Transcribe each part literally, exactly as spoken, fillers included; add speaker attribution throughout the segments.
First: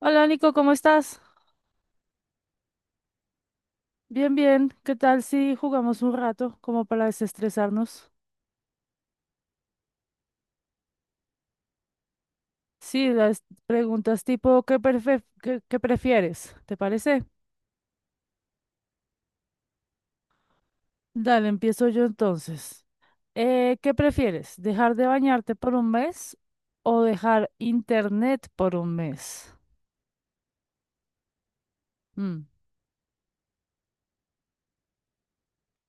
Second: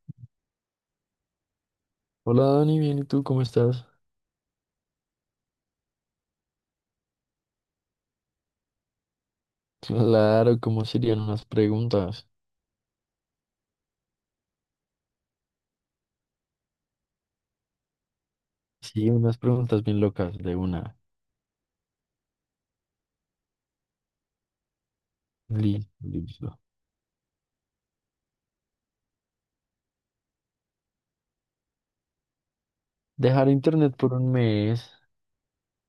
Speaker 1: Hola Nico, ¿cómo estás?
Speaker 2: Hola Dani, bien, ¿y tú cómo estás?
Speaker 1: Bien, bien. ¿Qué tal si jugamos un rato como para desestresarnos?
Speaker 2: Claro, ¿cómo serían unas preguntas?
Speaker 1: Sí, las preguntas tipo ¿qué, prefe- qué- qué prefieres? ¿Te parece?
Speaker 2: Sí, unas preguntas bien locas de una.
Speaker 1: Dale, empiezo yo entonces. Eh, ¿qué prefieres? ¿Dejar de bañarte por
Speaker 2: Li-
Speaker 1: un mes
Speaker 2: Listo.
Speaker 1: o dejar internet por un mes? Mm,
Speaker 2: Dejar internet por un mes.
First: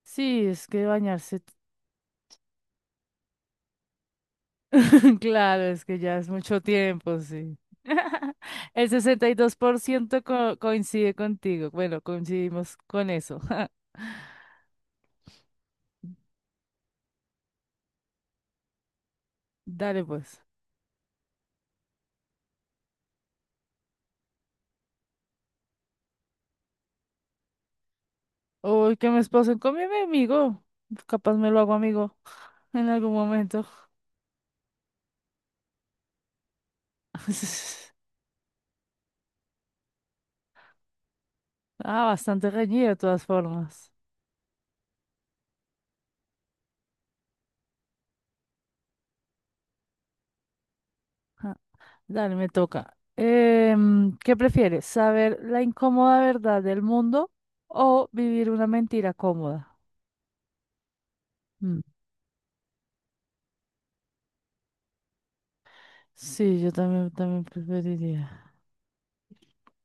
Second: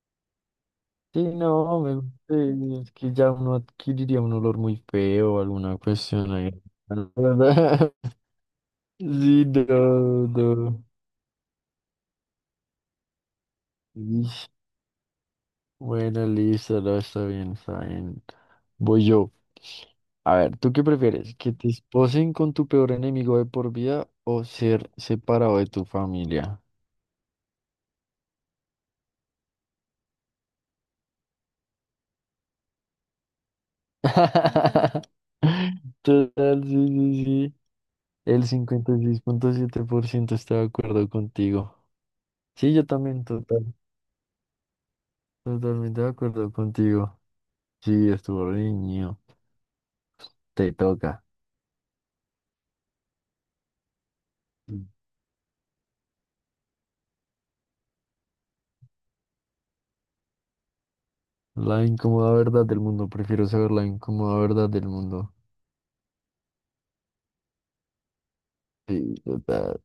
Speaker 1: Sí, es que
Speaker 2: Sí,
Speaker 1: bañarse.
Speaker 2: no, me, eh, es que ya uno adquiriría un olor muy feo o
Speaker 1: Claro,
Speaker 2: alguna
Speaker 1: es que ya es
Speaker 2: cuestión ahí.
Speaker 1: mucho tiempo, sí. El
Speaker 2: Sí,
Speaker 1: sesenta y dos por ciento
Speaker 2: no,
Speaker 1: co-
Speaker 2: no.
Speaker 1: coincide contigo. Bueno, coincidimos con eso.
Speaker 2: Ish. Bueno, listo, no, está bien, está bien. Voy yo.
Speaker 1: Dale,
Speaker 2: A
Speaker 1: pues.
Speaker 2: ver, ¿tú qué prefieres? ¿Que te esposen con tu peor enemigo de por vida o ser separado de tu familia?
Speaker 1: Uy, que me esposen con mi amigo. Capaz me lo hago amigo en algún momento.
Speaker 2: Total, sí, sí, sí. El cincuenta y seis punto siete por ciento está de acuerdo contigo.
Speaker 1: Ah, bastante
Speaker 2: Sí, yo
Speaker 1: reñido de
Speaker 2: también,
Speaker 1: todas
Speaker 2: total.
Speaker 1: formas.
Speaker 2: Totalmente de acuerdo contigo. Sí, estuvo niño. Te toca.
Speaker 1: Ah, dale, me toca. Em, ¿qué prefieres?
Speaker 2: Mm.
Speaker 1: ¿Saber la incómoda verdad del mundo o vivir una mentira cómoda? Mm,
Speaker 2: La incómoda verdad del mundo. Prefiero saber la incómoda verdad del mundo.
Speaker 1: Sí, yo también, también preferiría.
Speaker 2: Sí, total.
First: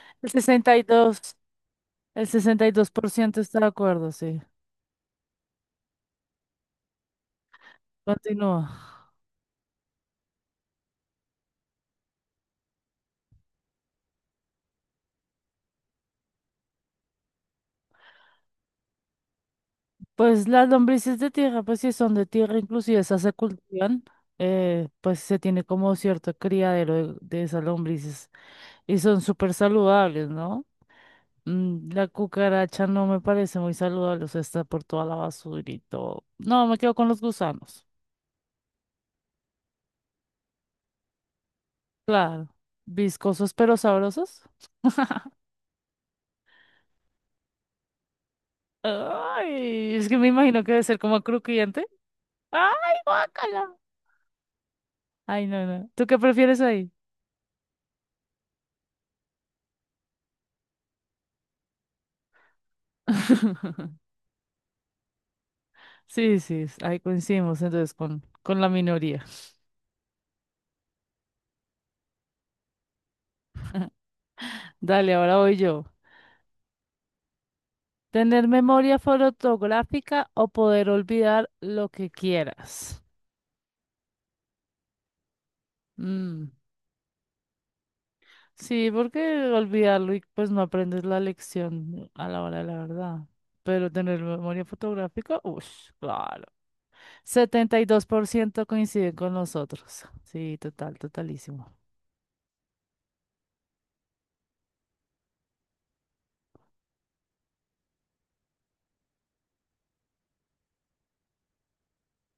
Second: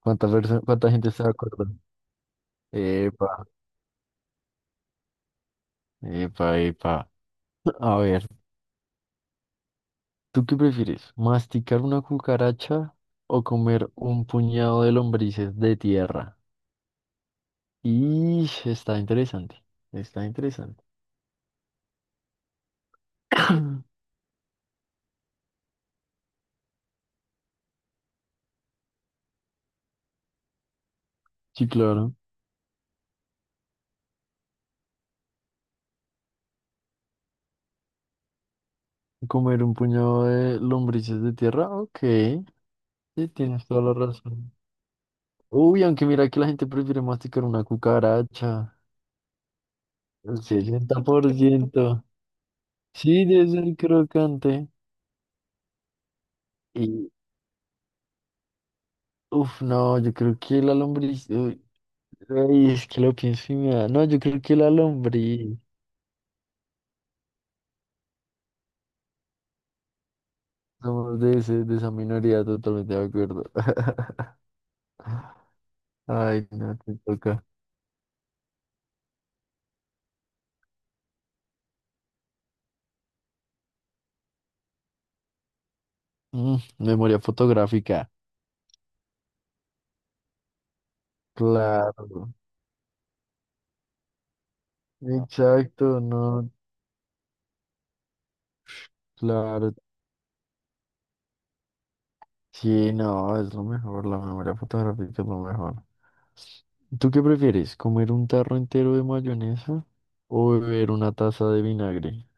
Speaker 2: ¿Cuánta
Speaker 1: El
Speaker 2: perso-
Speaker 1: sesenta y
Speaker 2: cuánta gente está de
Speaker 1: dos
Speaker 2: acuerdo?
Speaker 1: el sesenta y dos por ciento
Speaker 2: Epa,
Speaker 1: está de acuerdo, sí.
Speaker 2: epa, epa. A ver,
Speaker 1: Continúa.
Speaker 2: ¿tú qué prefieres? ¿Masticar una cucaracha o comer un puñado de lombrices de tierra? Y está interesante, está
Speaker 1: Pues las
Speaker 2: interesante.
Speaker 1: lombrices de tierra, pues si son de tierra, inclusive esas se cultivan, eh, pues se tiene como cierto criadero de, de esas lombrices y son súper saludables, ¿no?
Speaker 2: Sí,
Speaker 1: Mm, La
Speaker 2: claro.
Speaker 1: cucaracha no me parece muy saludable, o sea, está por toda la basura y todo. No, me quedo con los gusanos.
Speaker 2: Comer un puñado de lombrices de tierra, ok.
Speaker 1: Claro,
Speaker 2: Sí,
Speaker 1: viscosos
Speaker 2: tienes
Speaker 1: pero
Speaker 2: toda la
Speaker 1: sabrosos.
Speaker 2: razón. Uy, aunque mira que la gente prefiere masticar una cucaracha.
Speaker 1: Ay, es que me
Speaker 2: El
Speaker 1: imagino que debe ser
Speaker 2: sesenta
Speaker 1: como
Speaker 2: por
Speaker 1: crujiente.
Speaker 2: ciento
Speaker 1: ¡Ay,
Speaker 2: Sí, debe
Speaker 1: guácala!
Speaker 2: ser crocante.
Speaker 1: Ay, no, no. ¿Tú qué prefieres ahí?
Speaker 2: Uf, no, yo creo que la lombriz. Uy, ay, es que lo pienso y me da. No, yo creo que la lombriz.
Speaker 1: Sí, sí, ahí coincidimos entonces con, con, la minoría.
Speaker 2: Somos de, ese, de esa minoría, totalmente de acuerdo.
Speaker 1: Dale, ahora voy yo.
Speaker 2: Ay, no, te toca.
Speaker 1: ¿Tener memoria fotográfica o poder olvidar lo que quieras? Mm,
Speaker 2: Mm, memoria fotográfica.
Speaker 1: Sí, porque olvidarlo y pues no aprendes la lección a
Speaker 2: Claro.
Speaker 1: la hora de la verdad. Pero tener memoria fotográfica, uff,
Speaker 2: Exacto,
Speaker 1: claro.
Speaker 2: no,
Speaker 1: setenta y dos por ciento coinciden con
Speaker 2: claro.
Speaker 1: nosotros. Sí, total, totalísimo.
Speaker 2: Sí, no, es lo mejor. La memoria fotográfica es lo mejor. ¿Tú qué prefieres? ¿Comer un tarro entero de mayonesa o beber una taza de vinagre?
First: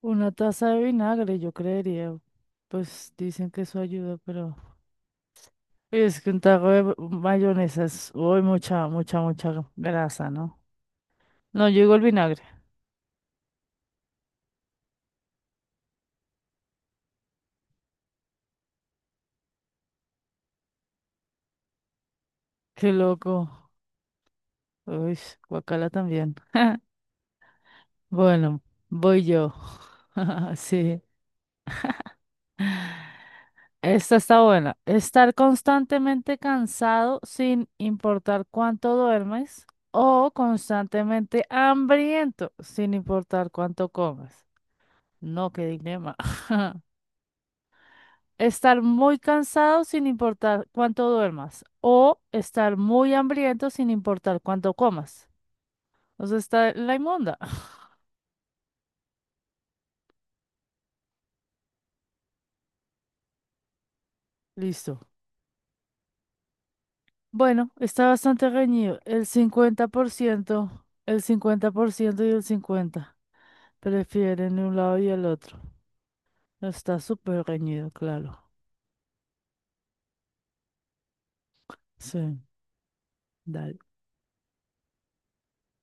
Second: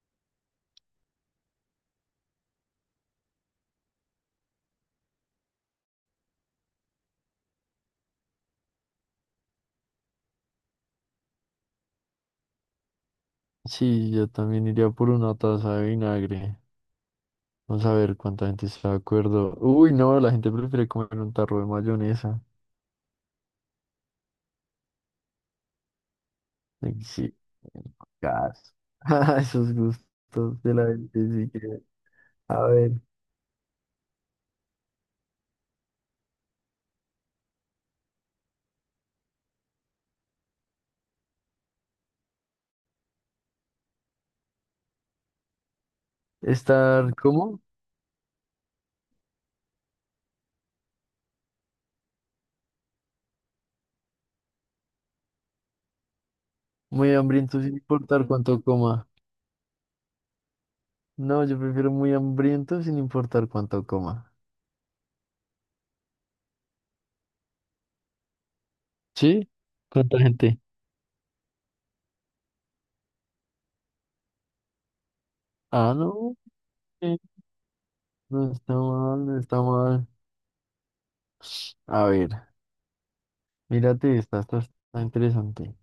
Speaker 1: Una taza de vinagre, yo creería. Pues dicen que eso ayuda, pero es que un taco de mayonesa es uy, mucha, mucha, mucha grasa, ¿no? No, yo digo el vinagre.
Speaker 2: Sí, yo también iría por una taza de vinagre. Vamos a ver cuánta gente está de acuerdo. Uy, no, la gente prefiere comer un tarro de mayonesa.
Speaker 1: Qué loco. Uy, guacala también.
Speaker 2: Ay, sí,
Speaker 1: Bueno,
Speaker 2: gas.
Speaker 1: voy yo.
Speaker 2: Esos gustos de la
Speaker 1: Sí,
Speaker 2: gente, sí que- A ver,
Speaker 1: esta está buena. Estar constantemente cansado sin importar cuánto duermes o constantemente hambriento sin importar cuánto comes. No, qué dilema.
Speaker 2: estar, ¿cómo?
Speaker 1: Estar muy cansado sin importar cuánto duermas o estar muy hambriento sin importar cuánto comas. O sea, está la
Speaker 2: Muy
Speaker 1: inmunda.
Speaker 2: hambriento sin importar cuánto coma. No, yo prefiero muy hambriento sin importar cuánto coma.
Speaker 1: Listo. Bueno, está bastante reñido. El
Speaker 2: ¿Sí?
Speaker 1: cincuenta por
Speaker 2: ¿Cuánta gente?
Speaker 1: ciento, el cincuenta por ciento y el cincuenta por ciento prefieren un lado y el otro.
Speaker 2: Ah, no,
Speaker 1: No, está
Speaker 2: eh,
Speaker 1: súper reñido, claro.
Speaker 2: no está mal, no está mal. A
Speaker 1: Sí,
Speaker 2: ver,
Speaker 1: dale.
Speaker 2: mírate esta, esta está interesante.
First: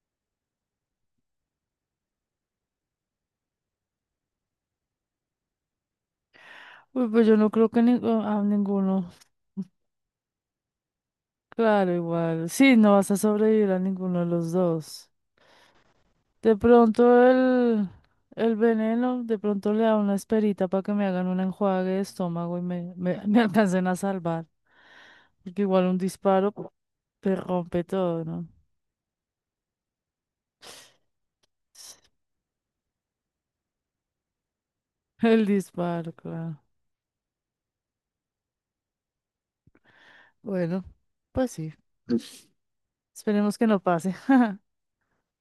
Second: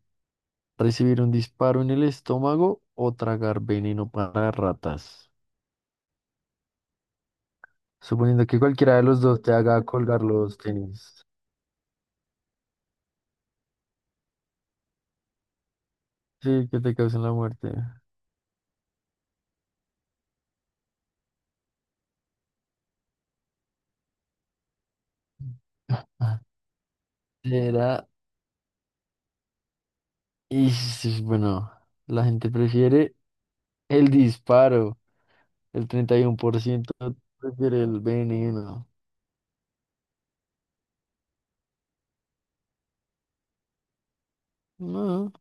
Speaker 2: Recibir un disparo en el estómago o tragar veneno para ratas.
Speaker 1: Uy, pues yo no creo que ni- a
Speaker 2: Suponiendo que cualquiera de
Speaker 1: ninguno.
Speaker 2: los dos te haga colgar los tenis.
Speaker 1: Claro, igual. Sí, no vas a sobrevivir a ninguno de los dos. De
Speaker 2: Sí, que te
Speaker 1: pronto
Speaker 2: causen la muerte.
Speaker 1: el, el veneno, de pronto le da una esperita para que me hagan un enjuague de estómago y me, me, me alcancen a salvar. Porque igual un disparo pu, te rompe
Speaker 2: Era,
Speaker 1: todo, ¿no?
Speaker 2: y sí, bueno, la gente prefiere el disparo.
Speaker 1: El
Speaker 2: El
Speaker 1: disparo,
Speaker 2: treinta y uno
Speaker 1: claro.
Speaker 2: por ciento prefiere el veneno.
Speaker 1: Bueno, pues sí. Esperemos que no pase.
Speaker 2: No.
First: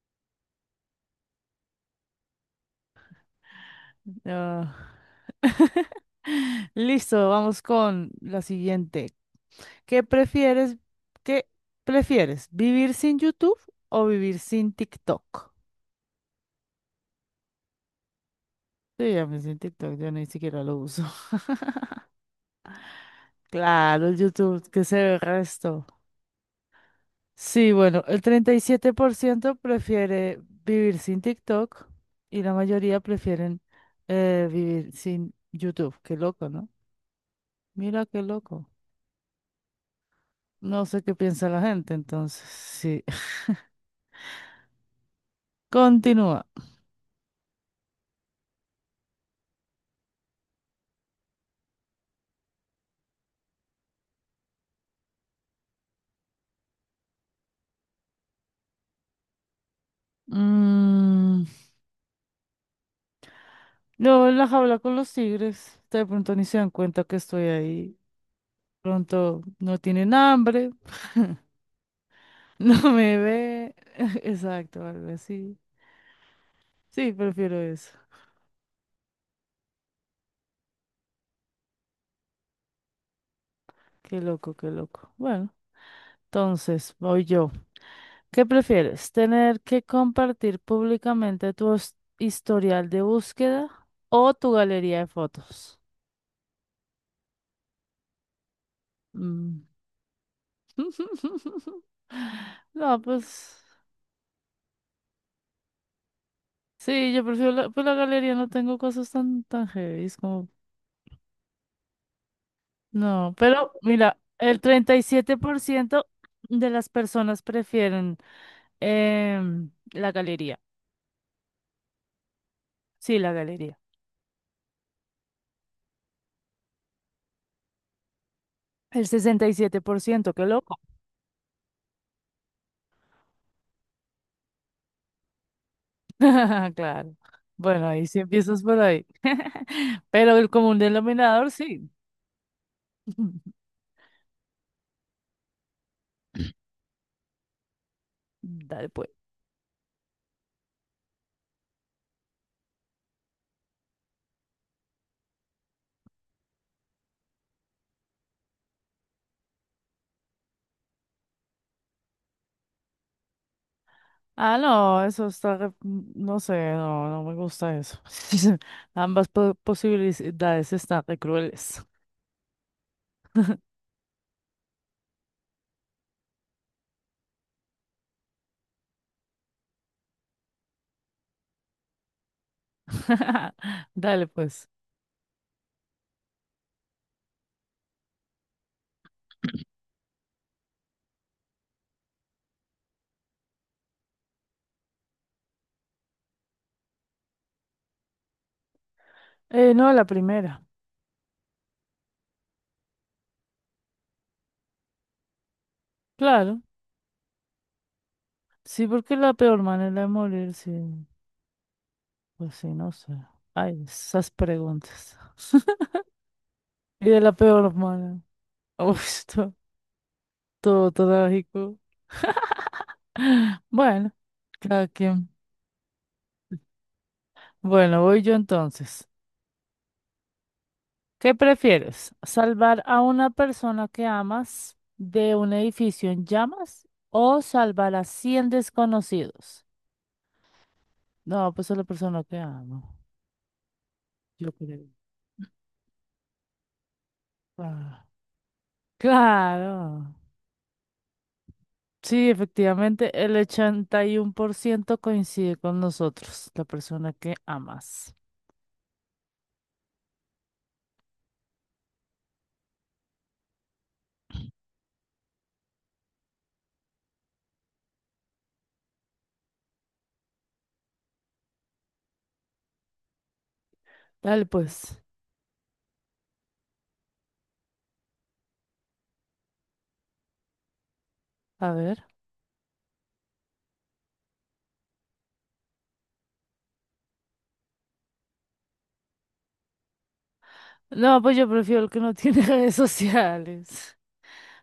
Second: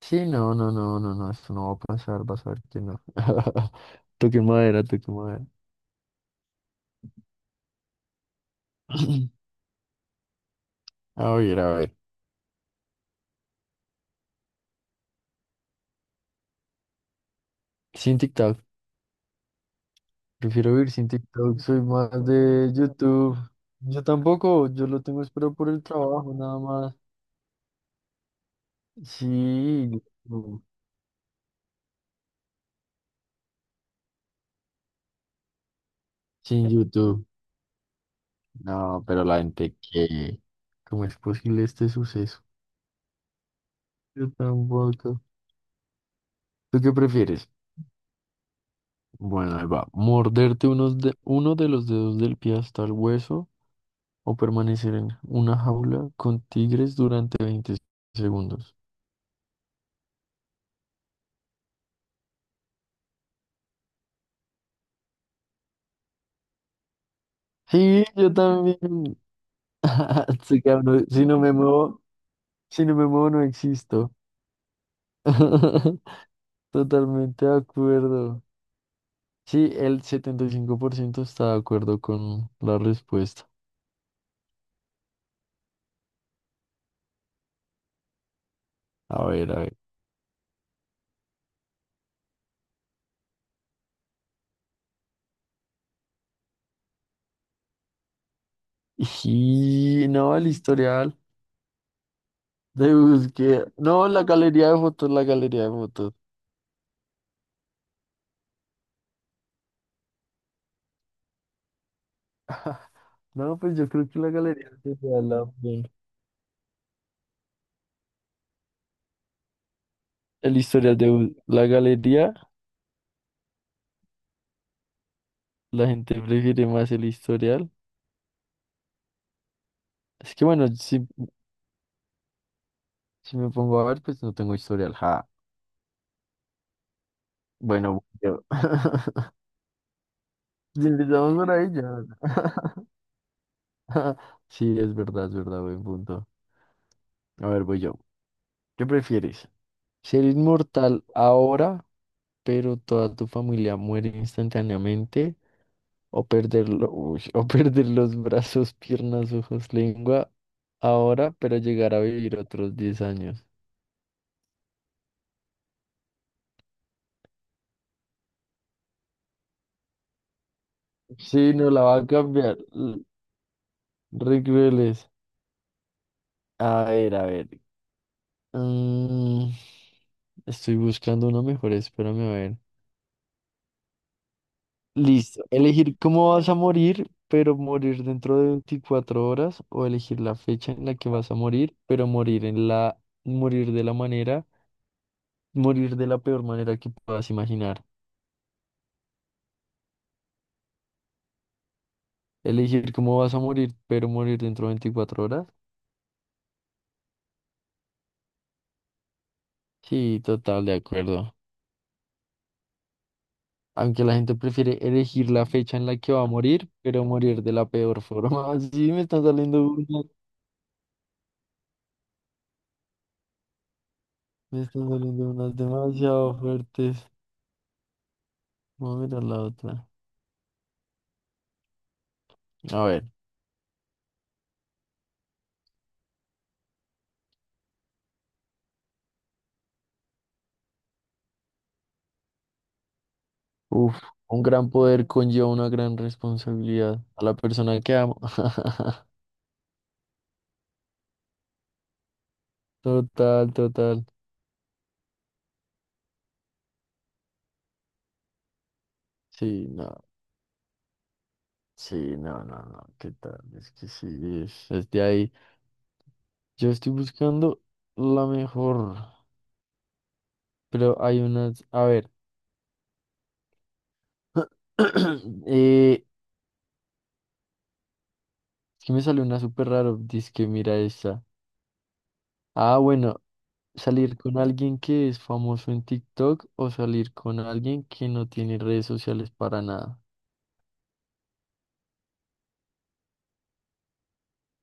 Speaker 2: Sí, no, no, no, no, no, esto no va a pasar, vas a ver que no. Toque
Speaker 1: Ah.
Speaker 2: madera, toque madera.
Speaker 1: Listo, vamos con la siguiente. ¿Qué prefieres?
Speaker 2: A
Speaker 1: ¿Qué
Speaker 2: ver, a ver.
Speaker 1: prefieres? ¿Vivir sin YouTube o vivir sin TikTok?
Speaker 2: Sin TikTok.
Speaker 1: Sí, a mí sin TikTok yo ni siquiera
Speaker 2: Prefiero
Speaker 1: lo
Speaker 2: vivir
Speaker 1: uso.
Speaker 2: sin TikTok, soy más de YouTube. Yo
Speaker 1: Claro, el YouTube,
Speaker 2: tampoco,
Speaker 1: que
Speaker 2: yo
Speaker 1: se
Speaker 2: lo
Speaker 1: ve el
Speaker 2: tengo espero por el
Speaker 1: resto.
Speaker 2: trabajo, nada más.
Speaker 1: Sí, bueno, el treinta y siete por ciento
Speaker 2: Sí,
Speaker 1: prefiere
Speaker 2: YouTube,
Speaker 1: vivir sin TikTok y la mayoría prefieren eh, vivir sin YouTube. Qué loco, ¿no?
Speaker 2: sin YouTube.
Speaker 1: Mira qué loco.
Speaker 2: No, pero la gente que...
Speaker 1: No sé
Speaker 2: ¿Cómo
Speaker 1: qué
Speaker 2: es
Speaker 1: piensa la
Speaker 2: posible este
Speaker 1: gente, entonces,
Speaker 2: suceso?
Speaker 1: sí.
Speaker 2: Yo tampoco.
Speaker 1: Continúa.
Speaker 2: ¿Tú qué prefieres? Bueno, ahí va. ¿Morderte unos de... uno de los dedos del pie hasta el hueso o permanecer en una jaula con tigres durante veinte segundos?
Speaker 1: Mm, luego en la jaula con los tigres, de pronto ni se dan cuenta que estoy ahí.
Speaker 2: Sí, yo también.
Speaker 1: Pronto no tienen
Speaker 2: Sí,
Speaker 1: hambre,
Speaker 2: cabrón, si no me muevo...
Speaker 1: no
Speaker 2: Si no me
Speaker 1: me
Speaker 2: muevo, no
Speaker 1: ve.
Speaker 2: existo.
Speaker 1: Exacto, algo así. Sí,
Speaker 2: Totalmente
Speaker 1: prefiero
Speaker 2: de
Speaker 1: eso.
Speaker 2: acuerdo. Sí, el setenta y cinco por ciento está de acuerdo con la respuesta.
Speaker 1: Qué loco, qué loco. Bueno, entonces voy yo. ¿Qué prefieres?
Speaker 2: A ver,
Speaker 1: ¿Tener
Speaker 2: a ver.
Speaker 1: que compartir públicamente tu his- historial de búsqueda o tu galería de fotos? Mm.
Speaker 2: Y no, el historial de
Speaker 1: No, pues
Speaker 2: búsqueda. No, la galería de fotos, la galería de fotos.
Speaker 1: sí, yo prefiero la, pues la galería, no tengo cosas tan, tan heavy, como... No,
Speaker 2: No,
Speaker 1: pero
Speaker 2: pues yo creo
Speaker 1: mira,
Speaker 2: que la
Speaker 1: el
Speaker 2: galería
Speaker 1: treinta
Speaker 2: de
Speaker 1: y siete
Speaker 2: la...
Speaker 1: por ciento de las personas prefieren em, la
Speaker 2: El
Speaker 1: galería.
Speaker 2: historial de bus- La galería,
Speaker 1: Sí, la galería.
Speaker 2: la gente prefiere más el historial.
Speaker 1: El sesenta y siete por ciento.
Speaker 2: Es
Speaker 1: Qué
Speaker 2: que bueno,
Speaker 1: loco.
Speaker 2: si, si me pongo a ver, pues no tengo historial. Ja.
Speaker 1: Claro. Bueno,
Speaker 2: Bueno,
Speaker 1: ahí sí
Speaker 2: yo.
Speaker 1: empiezas por ahí. Pero el común
Speaker 2: Si empezamos
Speaker 1: denominador,
Speaker 2: por ahí
Speaker 1: sí.
Speaker 2: ya. Sí, es verdad, es verdad, buen punto. A ver, voy yo. ¿Qué
Speaker 1: Dale pues.
Speaker 2: prefieres? ¿Ser inmortal ahora, pero toda tu familia muere instantáneamente? ¿O perderlo, uy, o perder los brazos, piernas, ojos, lengua ahora, pero llegar a vivir otros diez años?
Speaker 1: Ah, no, eso está, re- no sé, no, no me gusta eso. Ambas po- posibilidades están re
Speaker 2: Sí, no
Speaker 1: crueles.
Speaker 2: la va a cambiar. l- Re crueles. A ver, a ver. Mm, Estoy buscando una mejor, espérame a ver.
Speaker 1: Dale pues.
Speaker 2: Listo. Elegir cómo vas a morir, pero morir dentro de veinticuatro horas, o elegir la fecha en la que vas a morir, pero morir en la, morir de la manera, morir de la peor manera que puedas imaginar.
Speaker 1: Eh, no, la primera.
Speaker 2: Elegir cómo vas a morir, pero morir dentro de veinticuatro horas.
Speaker 1: Claro, sí, porque la peor manera de
Speaker 2: Sí,
Speaker 1: morir,
Speaker 2: total,
Speaker 1: sí,
Speaker 2: de acuerdo.
Speaker 1: pues sí, no sé. Ay,
Speaker 2: Aunque la
Speaker 1: esas
Speaker 2: gente prefiere
Speaker 1: preguntas.
Speaker 2: elegir la fecha en la que va a morir, pero
Speaker 1: Y de la
Speaker 2: morir de la
Speaker 1: peor
Speaker 2: peor
Speaker 1: manera.
Speaker 2: forma. Sí, me están
Speaker 1: Uf, todo,
Speaker 2: saliendo unas,
Speaker 1: todo trágico. Bueno,
Speaker 2: me
Speaker 1: cada
Speaker 2: están
Speaker 1: quien.
Speaker 2: saliendo unas demasiado fuertes.
Speaker 1: Bueno, voy yo
Speaker 2: Vamos a
Speaker 1: entonces.
Speaker 2: mirar la otra.
Speaker 1: ¿Qué prefieres? ¿Salvar
Speaker 2: A
Speaker 1: a
Speaker 2: ver.
Speaker 1: una persona que amas de un edificio en llamas o salvar a cien desconocidos? No, pues a la persona que amo.
Speaker 2: Uf, un
Speaker 1: Yo
Speaker 2: gran
Speaker 1: creo.
Speaker 2: poder conlleva una gran responsabilidad a la persona que
Speaker 1: Ah,
Speaker 2: amo.
Speaker 1: claro. Sí, efectivamente, el
Speaker 2: Total,
Speaker 1: ochenta
Speaker 2: total.
Speaker 1: y uno por ciento coincide con nosotros, la persona que amas.
Speaker 2: Sí, no, sí, no, no, no, ¿qué tal? Es que sí, es, es de ahí. Yo estoy buscando la mejor, pero hay unas, a ver,
Speaker 1: Dale, pues.
Speaker 2: eh, es que me salió una súper raro, dice que mira esta.
Speaker 1: A ver.
Speaker 2: Ah, bueno, salir con alguien que es famoso en TikTok o salir con alguien que no tiene redes sociales para nada.
Speaker 1: No, pues yo prefiero el que no tiene redes sociales.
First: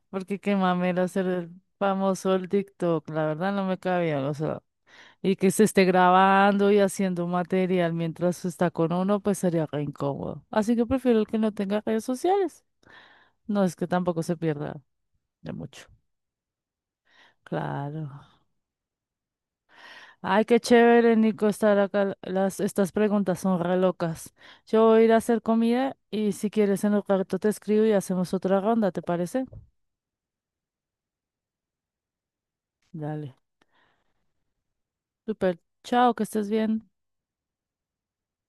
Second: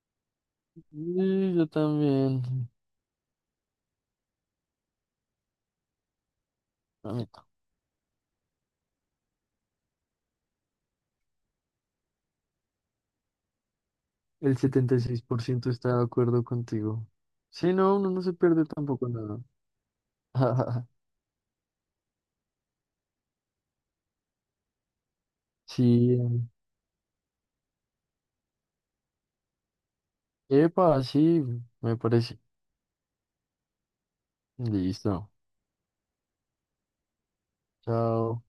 Speaker 1: Porque qué mamera ser
Speaker 2: Sí, yo
Speaker 1: famoso
Speaker 2: también.
Speaker 1: el TikTok, la verdad no me cabía, o sea, y que se esté grabando y haciendo material mientras está con uno, pues sería re incómodo. Así que prefiero el que no tenga redes sociales. No es que tampoco se
Speaker 2: El
Speaker 1: pierda
Speaker 2: setenta y seis por
Speaker 1: de
Speaker 2: ciento
Speaker 1: mucho.
Speaker 2: está de acuerdo contigo. Sí, no,
Speaker 1: Claro.
Speaker 2: uno no se pierde tampoco nada.
Speaker 1: Ay, qué chévere, Nico, estar acá. Las, estas preguntas son re locas. Yo voy a ir a hacer comida
Speaker 2: Sí,
Speaker 1: y si quieres en un rato te escribo y hacemos otra ronda, ¿te parece?
Speaker 2: epa, sí, me parece.
Speaker 1: Dale.
Speaker 2: Listo.
Speaker 1: Super. Chao, que estés bien.
Speaker 2: Chao.